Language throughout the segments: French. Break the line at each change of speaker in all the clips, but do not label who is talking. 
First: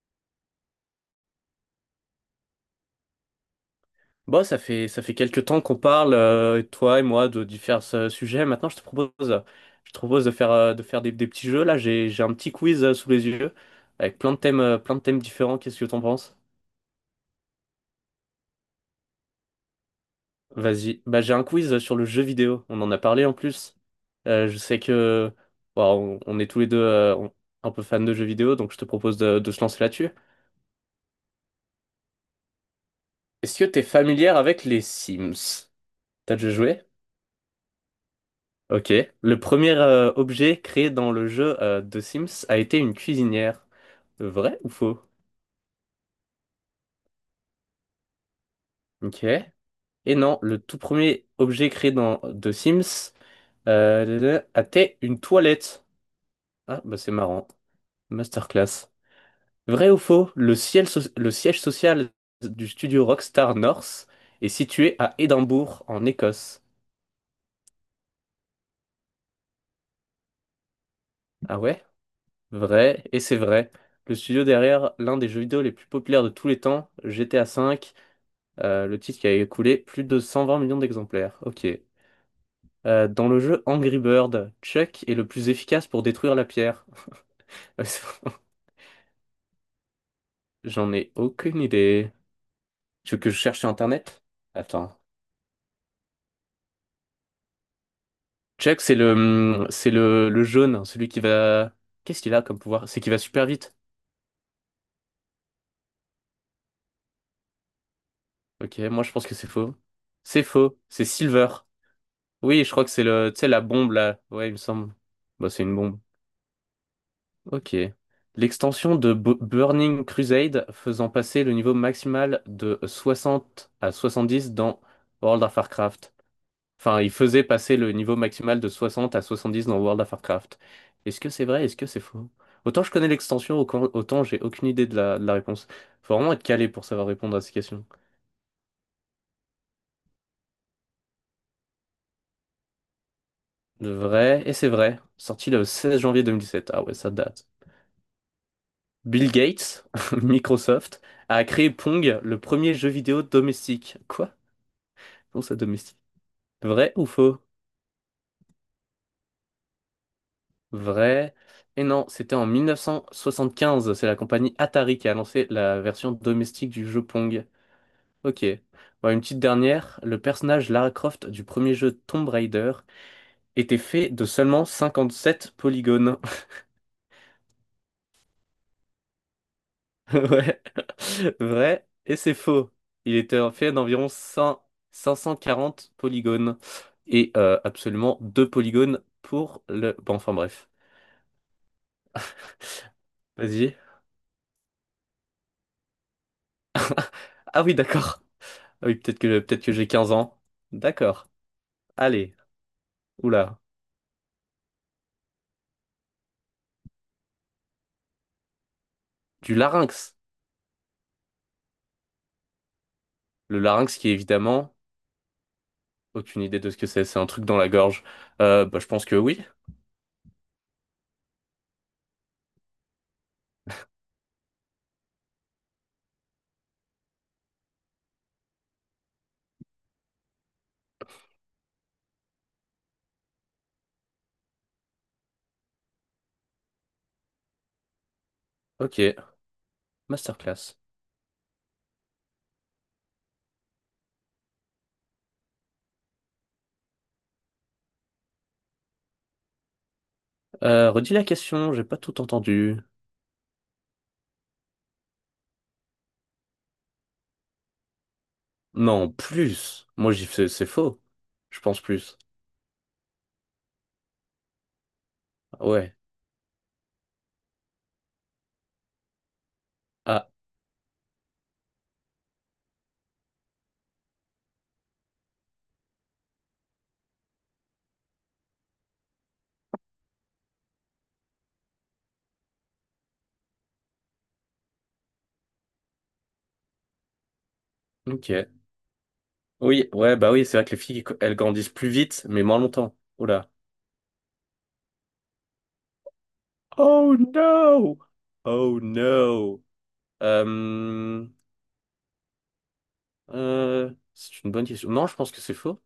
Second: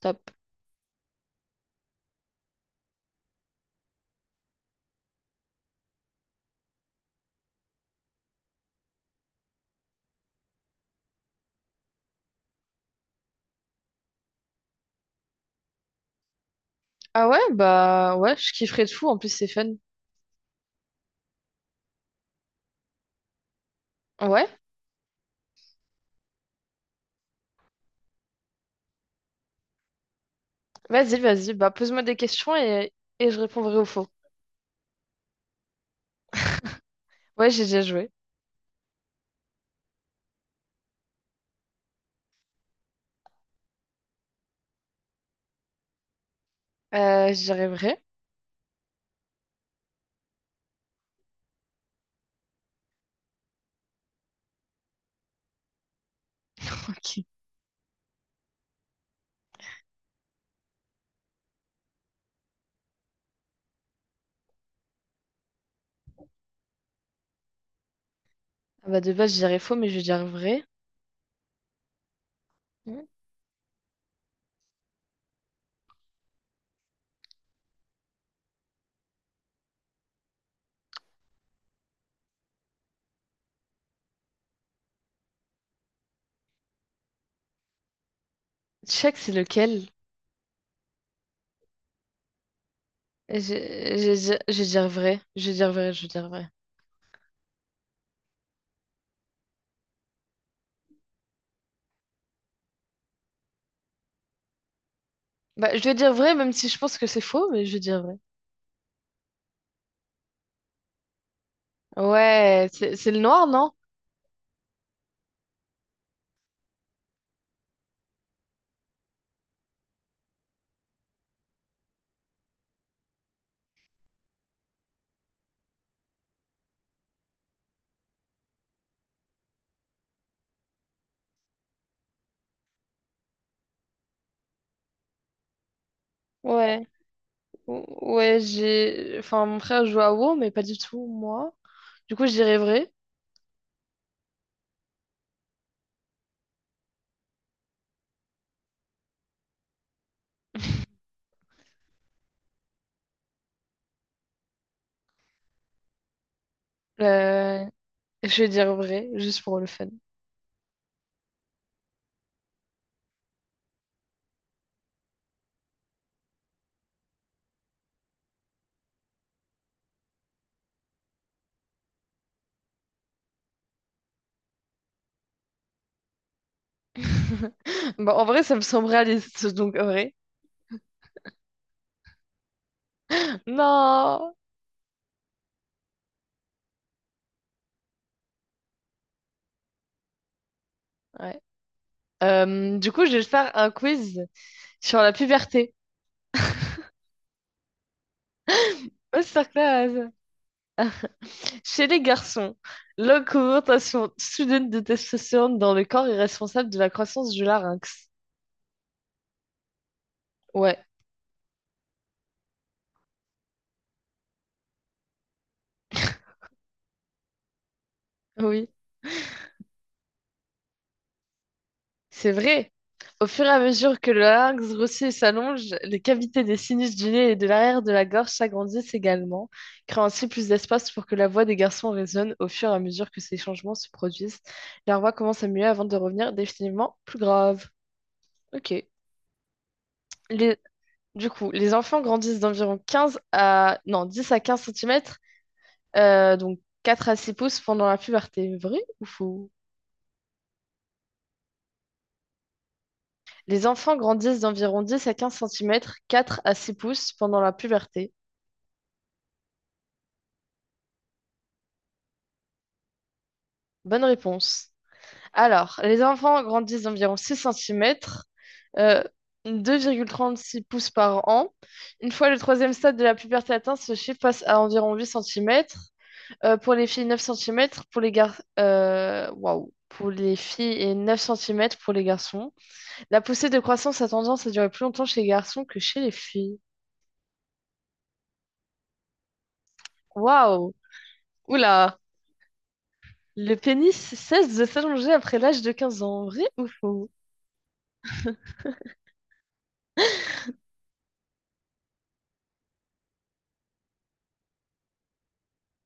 Stop.
Bon, ça fait quelques temps qu'on parle, toi et moi, de différents sujets. Maintenant, je te propose de faire des petits jeux. Là, j'ai un petit quiz sous les yeux avec plein de thèmes différents. Qu'est-ce que t'en penses?
Ah ouais?
Vas-y. Bah, j'ai un quiz sur le jeu vidéo. On en a parlé en plus.
Ouais,
Je sais que bon, on est tous les deux un peu fans de jeux vidéo, donc je te propose de se lancer là-dessus.
vas-y, vas-y. Bah, pose-moi des questions et je
Est-ce que
répondrai
t'es
au faux.
familière avec les Sims? T'as déjà joué?
Ouais, j'ai déjà joué.
Ok. Le premier objet créé dans le jeu de Sims a été une cuisinière. Vrai ou faux?
J'y vrai.
Ok. Et non, le tout premier objet créé dans The Sims a été une toilette. Ah, bah c'est
Ok.
marrant. Masterclass. Vrai ou faux? Le siège social du studio Rockstar North est situé à Édimbourg, en Écosse.
Ah bah, de base, je dirais faux, mais je vais dire vrai.
Ah ouais?
Hmm.
Vrai, et c'est vrai. Le studio derrière l'un des jeux vidéo les plus populaires de tous les temps, GTA V. Le titre qui a écoulé plus de 120 millions d'exemplaires. Ok. Dans le jeu Angry Bird, Chuck est le plus efficace pour détruire la pierre.
Je sais que c'est lequel.
J'en ai aucune idée. Tu veux que je
Je
cherche sur
je-
Internet?
je- je dirais
Attends.
vrai. Je dirais vrai, je dirais vrai.
Chuck, c'est le, le jaune, hein, celui qui va... Qu'est-ce qu'il a comme pouvoir? C'est qu'il va super vite.
Bah, je vais dire vrai, même si je pense que c'est faux, mais je vais dire vrai.
Ok, moi je pense que c'est faux. C'est faux, c'est Silver. Oui,
Ouais,
je crois que
c'est
c'est
c'est le
le, tu
noir,
sais, la
non?
bombe là. Ouais, il me semble. Bah, c'est une bombe. Ok. L'extension de Burning Crusade faisant passer le niveau maximal de 60 à 70 dans World of Warcraft. Enfin, il faisait passer le niveau maximal de 60 à 70 dans World of Warcraft. Est-ce que c'est vrai? Est-ce que c'est faux? Autant je connais l'extension, autant j'ai aucune idée de la réponse. Faut vraiment être calé pour
Ouais.
savoir répondre à ces
Ou-
questions.
Ouais, j'ai. Enfin, mon frère joue à WoW, mais pas du tout, moi. Du coup, je dirais vrai.
Le vrai, et c'est vrai, sorti le 16 janvier 2017. Ah ouais, ça date. Bill Gates, Microsoft, a créé Pong, le premier jeu vidéo domestique. Quoi? Pour sa domestique. Vrai ou faux?
Euh, je vais dire vrai, juste pour le fun.
Vrai. Et non, c'était en 1975. C'est la compagnie Atari qui a lancé la version domestique du jeu Pong. Ok. Bon, une petite dernière. Le personnage Lara Croft du premier jeu Tomb Raider était fait de seulement 57 polygones.
Bon, en vrai, ça me semble réaliste, donc en vrai.
Ouais. Vrai. Et c'est faux. Il était fait d'environ
Non!
5 540 polygones. Et absolument deux polygones pour le... Bon, enfin bref.
Ouais. Du coup, je vais te faire un
Vas-y.
quiz sur la puberté.
Ah oui, d'accord. Ah oui, peut-être que j'ai
Masterclass!
15 ans. D'accord.
Chez les
Allez.
garçons,
Oula.
l'augmentation soudaine de testostérone dans le corps est responsable de la croissance du larynx.
Du larynx.
Ouais,
Le larynx qui est évidemment... Aucune idée de ce que c'est. C'est un truc dans la gorge. Euh,
oui.
bah, je pense que oui.
C'est vrai. Au fur et à mesure que le larynx grossit et s'allonge, les cavités des sinus du nez et de l'arrière de la gorge s'agrandissent également, créant ainsi plus d'espace pour que la voix des garçons résonne. Au fur et à mesure que ces changements se produisent, leur voix commence à muer avant de revenir définitivement plus grave. Ok.
Ok.
Les-
Masterclass.
Du coup, les enfants grandissent d'environ 15 à... Non, 10 à 15 cm, donc 4 à 6 pouces pendant la puberté. Vrai ou faux?
Redis la question. J'ai pas tout entendu.
Les enfants grandissent d'environ 10 à 15 centimètres, 4 à 6 pouces pendant la puberté.
Non, plus. Moi, j'y fais... C'est faux. Je pense plus.
Bonne réponse. Alors,
Ouais.
les enfants grandissent d'environ 6 centimètres, euh, deux virgule
Ah,
trente-six pouces par an. Une fois le troisième stade de la puberté atteint, ce chiffre passe à environ 8 cm pour les filles, 9 centimètres. Waouh! Pour les filles et 9 centimètres pour les garçons. La poussée de croissance a tendance à durer plus longtemps chez les garçons que chez les filles.
ok. Oui, ouais, bah oui, c'est vrai que
Waouh!
les filles, elles grandissent plus
Oula!
vite, mais moins longtemps. Oula.
Le pénis cesse de s'allonger après l'âge de 15 ans. Vrai ou faux?
Oh no! Oh no! Euh, c'est une bonne question. Non, je pense que c'est faux.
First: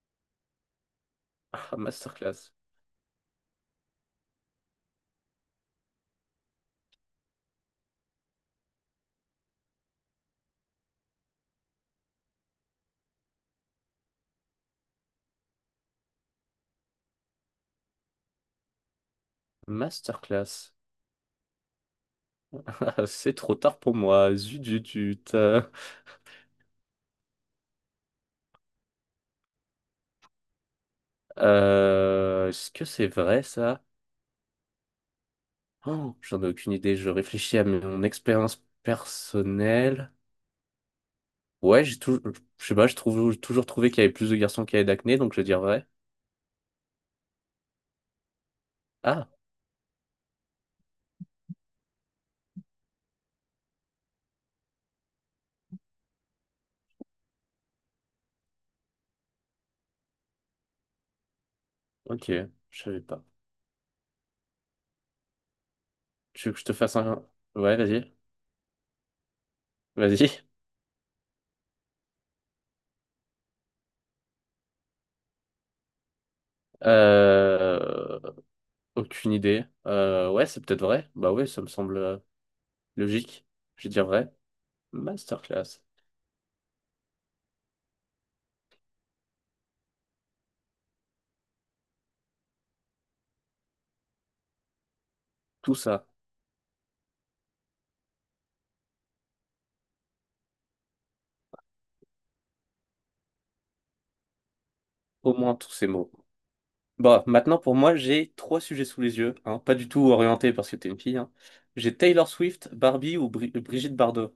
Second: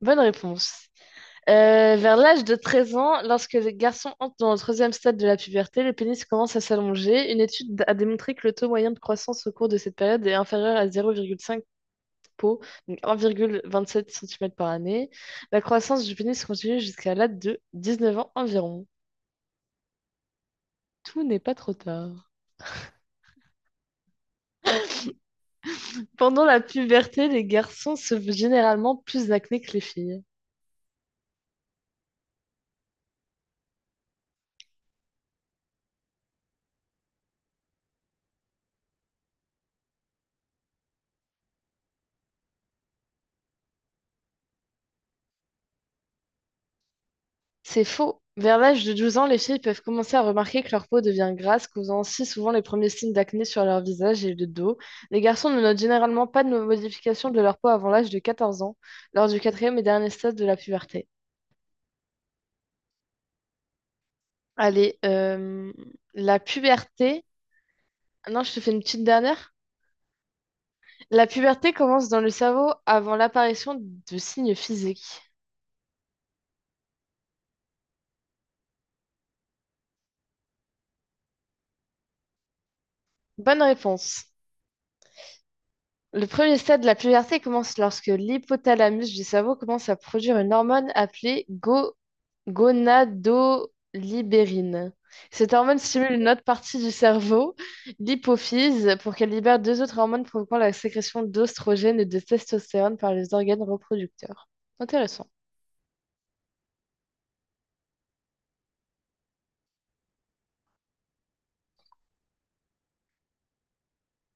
Bonne réponse.
Ah,
Vers l'âge
masterclass.
de 13 ans, lorsque les garçons entrent dans le troisième stade de la puberté, le pénis commence à s'allonger. Une étude a démontré que le taux moyen de croissance au cours de cette période est inférieur à 0,5 po, donc 1,27 cm par année. La croissance du pénis continue jusqu'à l'âge de 19 ans environ.
Masterclass.
Tout n'est pas trop tard.
C'est trop tard pour moi. Zut, zut, zut. Euh,
Pendant la puberté, les garçons se généralement plus acné que les filles.
euh, est-ce que c'est vrai ça? Oh, j'en ai aucune idée. Je réfléchis à mon expérience personnelle. Ouais, j'ai toujours, je sais pas, j'ai toujours trouvé qu'il y avait plus de garçons qui avaient d'acné, donc je vais dire vrai.
C'est faux. Vers l'âge de 12 ans,
Ah,
les filles peuvent commencer à remarquer que leur peau devient grasse, causant aussi souvent les premiers signes d'acné sur leur visage et le dos. Les garçons ne notent généralement pas de modification de leur peau avant l'âge de 14 ans, lors du quatrième et dernier stade de la puberté.
ok, je savais pas.
Allez, la
Tu veux que je te fasse
puberté.
un... Ouais,
Non, je te fais une petite dernière.
vas-y.
La puberté commence dans le cerveau avant l'apparition de signes physiques.
Euh, aucune idée. Ouais, c'est peut-être vrai. Bah ouais, ça me semble. Logique,
Bonne
je vais dire
réponse.
vrai, masterclass,
Le premier stade de la puberté commence lorsque l'hypothalamus du cerveau commence à produire une hormone appelée gonadolibérine. Cette
tout
hormone
ça,
stimule une autre partie du cerveau, l'hypophyse, pour qu'elle libère deux autres hormones provoquant la sécrétion d'ostrogène et de testostérone par les organes reproducteurs. Intéressant.
au moins tous ces mots. Bon, maintenant pour moi, j'ai trois sujets sous les yeux, hein, pas du tout orienté parce que t'es une fille, hein. J'ai Taylor Swift, Barbie ou Brigitte Bardot.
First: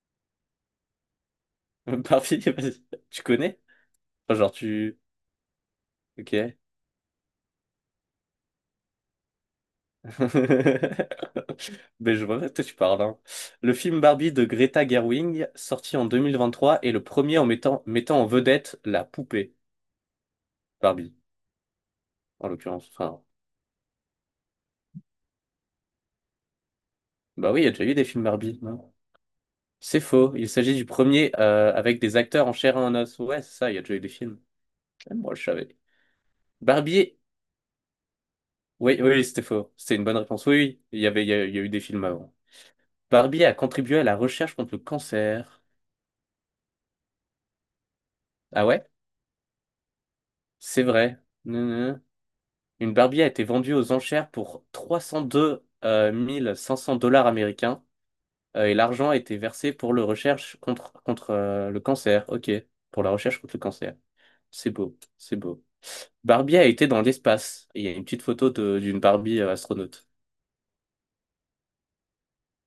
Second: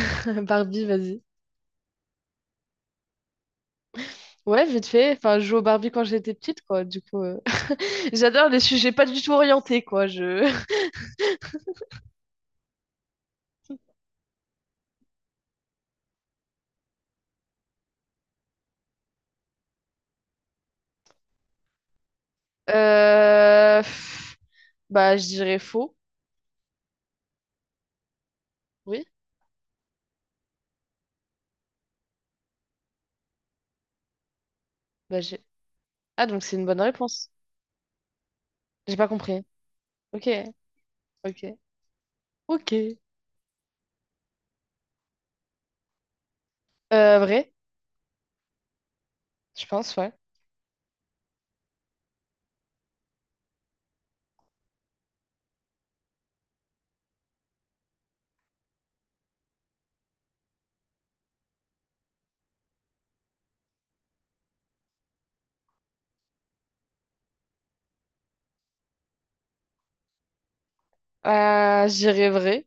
Barbie, vas-y.
Barbie, vas-y, tu connais? Enfin, genre
Ouais, vite
tu...
fait. Enfin, je joue au Barbie quand j'étais
Ok.
petite, quoi. Du coup, j'adore les sujets pas du tout orientés, quoi. Je...
Mais je vois de quoi tu parles, hein. Le film Barbie de Greta Gerwig, sorti en 2023, est le premier en mettant en vedette la poupée Barbie, en l'occurrence. Enfin,
Euh, pff, Bah, je dirais faux.
bah oui, il y a déjà eu des films Barbie, hein.
Oui,
C'est faux. Il s'agit du premier avec des acteurs en chair et en os. Ouais, c'est ça, il y a déjà eu des films. Ah,
bah
moi, je
j'ai.
savais.
Ah, donc c'est une bonne
Barbier.
réponse. J'ai
Oui,
pas
oui, oui, c'était
compris.
faux. C'était une bonne
Ok,
réponse. Oui, oui,
ok,
il y a eu des films avant.
ok.
Barbier a contribué à la recherche contre le cancer.
Vrai,
Ah ouais?
je pense, ouais.
C'est vrai. Non, non, non. Une Barbie a été vendue aux enchères pour 302 500 dollars américains et l'argent a été versé pour le recherche contre le cancer. Ok, pour la recherche contre le cancer. C'est beau, c'est beau. Barbie a été dans l'espace. Il y a une petite photo d'une Barbie astronaute.
J'irais vrai.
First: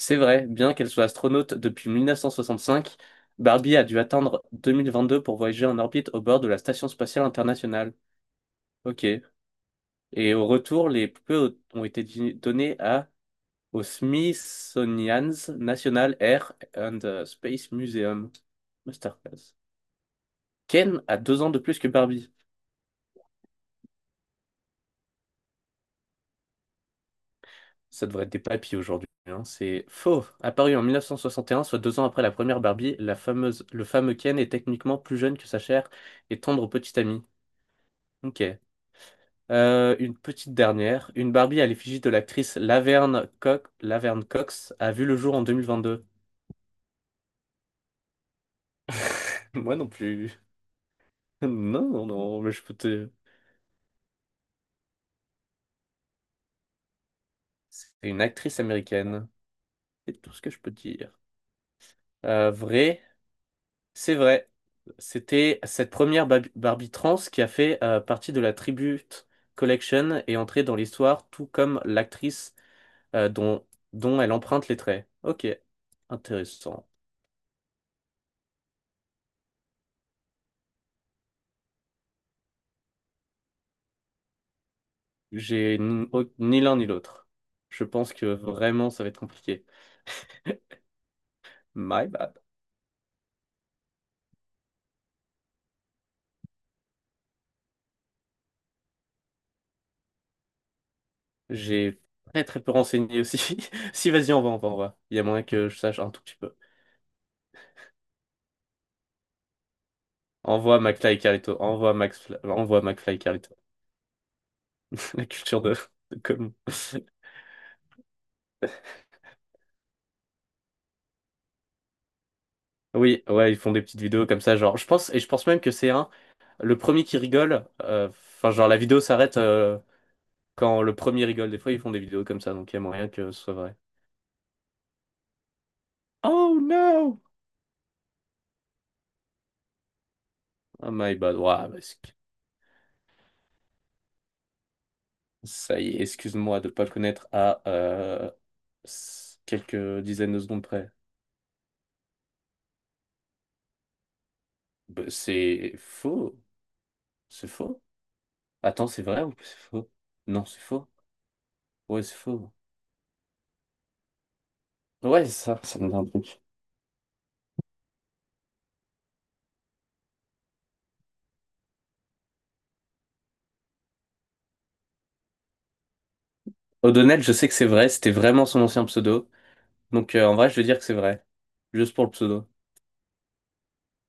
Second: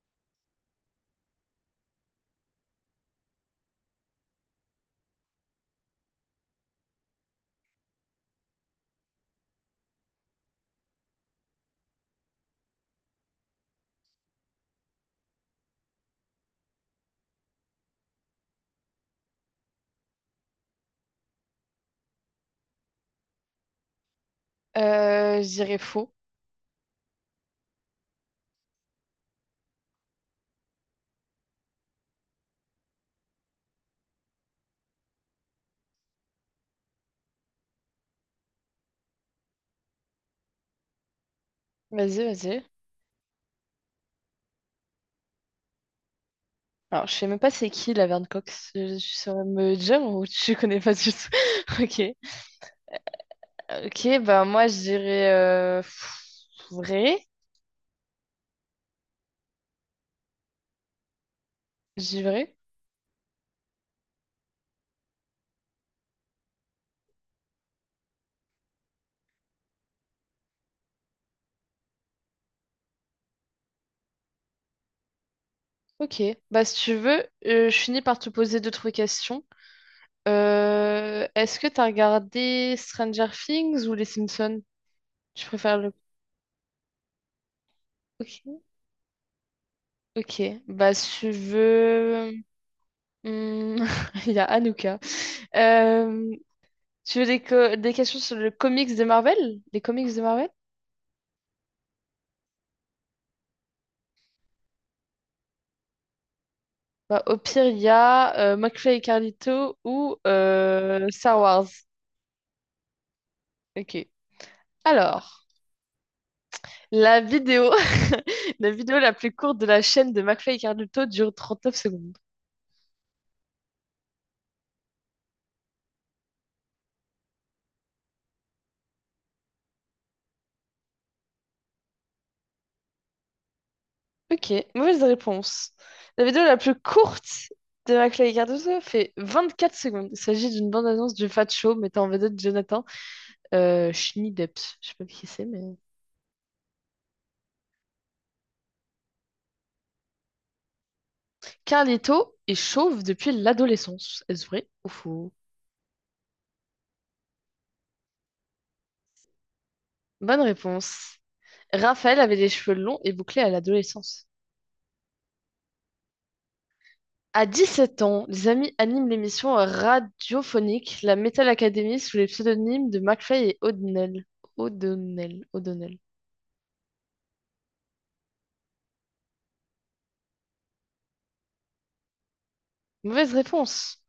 C'est vrai, bien qu'elle soit astronaute depuis 1965, Barbie a dû attendre 2022 pour voyager en orbite au bord de la Station spatiale internationale. Ok. Et au retour, les poupées ont été données à au Smithsonian's National Air and Space Museum. Masterclass. Ken a deux ans de plus que Barbie.
J'irais faux.
Ça devrait être des papis aujourd'hui, hein. C'est faux. Apparu en 1961, soit deux ans après la première Barbie, le fameux Ken est techniquement plus jeune que sa chère et tendre petite amie. Ok. Une petite dernière. Une Barbie à l'effigie de
Vas-y, vas-y.
l'actrice Laverne Cox, Laverne Cox a vu le jour en 2022.
Alors, je sais même pas c'est qui la Verne Cox. Je saurais me
Moi non
dire ou
plus.
tu connais pas du tout.
Non,
Ok.
non, non, mais je peux te...
Ok, bah moi j'irais vrai.
C'est une actrice américaine. C'est tout ce que je peux te dire.
J'y vrai.
Vrai. C'est vrai. C'était cette première Barbie trans qui a fait partie de la Tribute Collection et entrée dans l'histoire, tout comme l'actrice euh, dont, dont elle emprunte les traits. Ok,
Ok. Bah si
intéressant.
tu veux, je finis par te poser d'autres questions. Est-ce que t'as regardé Stranger Things ou Les Simpsons? Tu préfères
J'ai
le...
ni, ni l'un ni l'autre. Je pense que
Ok,
vraiment ça va être compliqué.
ok. Bah, si tu
My
veux...
bad.
Hmm, il y a Anouka. Euh, Tu veux des, des questions sur le comics de Marvel? Les comics de Marvel?
J'ai très très peu renseigné aussi. Si, vas-y, envoie. Il y a moyen que je sache un tout petit peu.
Bah, au pire, il y a McFly et Carlito ou
Envoie McFly et
Star
Carlito.
Wars.
Envoie Max, envoie McFly et Carlito.
Ok.
La
Alors,
culture de com.
la vidéo... la vidéo la plus courte de la chaîne de McFly et Carlito dure 39 secondes.
Oui, ouais, ils font des petites vidéos comme ça, genre, je pense, et je pense même que c'est un, le premier qui rigole, enfin, genre, la vidéo s'arrête quand le premier rigole. Des fois, ils font des vidéos comme ça, donc il y a moyen que ce soit vrai.
Ok, mauvaise réponse. La vidéo la
Oh
plus
no!
courte de Maclay et Cardozo fait 24 secondes. Il s'agit d'une
Oh my
bande-annonce du
bad.
Fat
Ouah,
Show
bah,
mettant en vedette Jonathan Schmidepps. Je sais pas qui c'est, mais...
ça y est, excuse-moi de pas le connaître à s- quelques dizaines de secondes près.
Carlito est chauve depuis l'adolescence. Est-ce vrai ou
Bah,
faux?
c'est faux, c'est faux. Attends, c'est vrai ou c'est faux?
Bonne
Non, c'est faux.
réponse.
Ouais, c'est
Raphaël avait les
faux.
cheveux longs et bouclés à l'adolescence.
Ouais, ça me dit un truc.
À 17 ans, les amis animent l'émission radiophonique La Metal Academy sous les pseudonymes de McFly et O'Donnell. O'Donnell, O'Donnell.
O'Donnell, je sais que c'est vrai, c'était vraiment son ancien pseudo. Donc en vrai, je vais dire que c'est vrai. Juste pour le pseudo.
Mauvaise réponse.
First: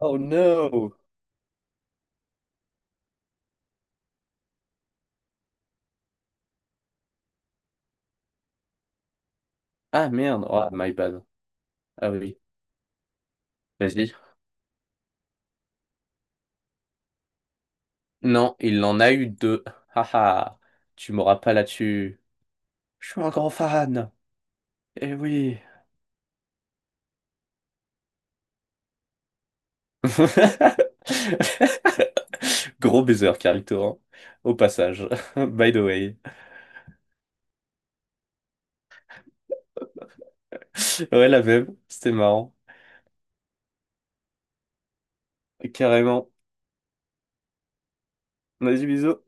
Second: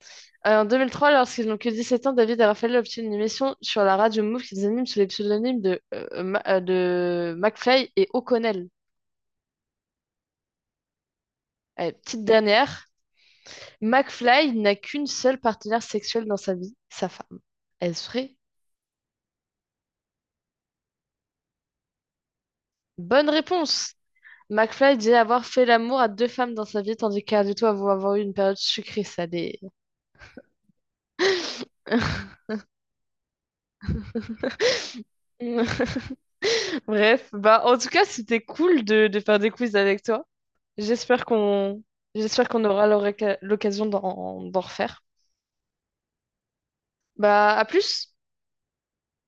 Oh
En
no!
2003, lorsqu'ils n'ont que 17 ans, David et Raphaël obtiennent une émission sur la radio Move qu'ils animent sous les pseudonymes de McFly et O'Connell.
Ah merde, oh my bad.
Allez,
Ah
petite
oui,
dernière.
vas-y.
McFly n'a qu'une seule partenaire sexuelle dans sa vie, sa femme. Est-ce vrai?
Non, il en a eu deux. Haha, tu m'auras pas là-dessus. Je suis
Bonne
un grand
réponse!
fan.
McFly dit
Eh
avoir
oui.
fait l'amour à deux femmes dans sa vie, tandis qu'Ardito avoue avoir eu une période sucrée salée.
Gros baiser, Carito, hein. Au passage. By the way.
Bref, bah en tout cas, c'était cool de faire des quiz avec toi. J'espère
Ouais, la même.
qu'on
C'était
J'espère
marrant.
qu'on aura l'occasion d'en refaire.
Carrément.
Bah, à plus!
Vas-y, bisous.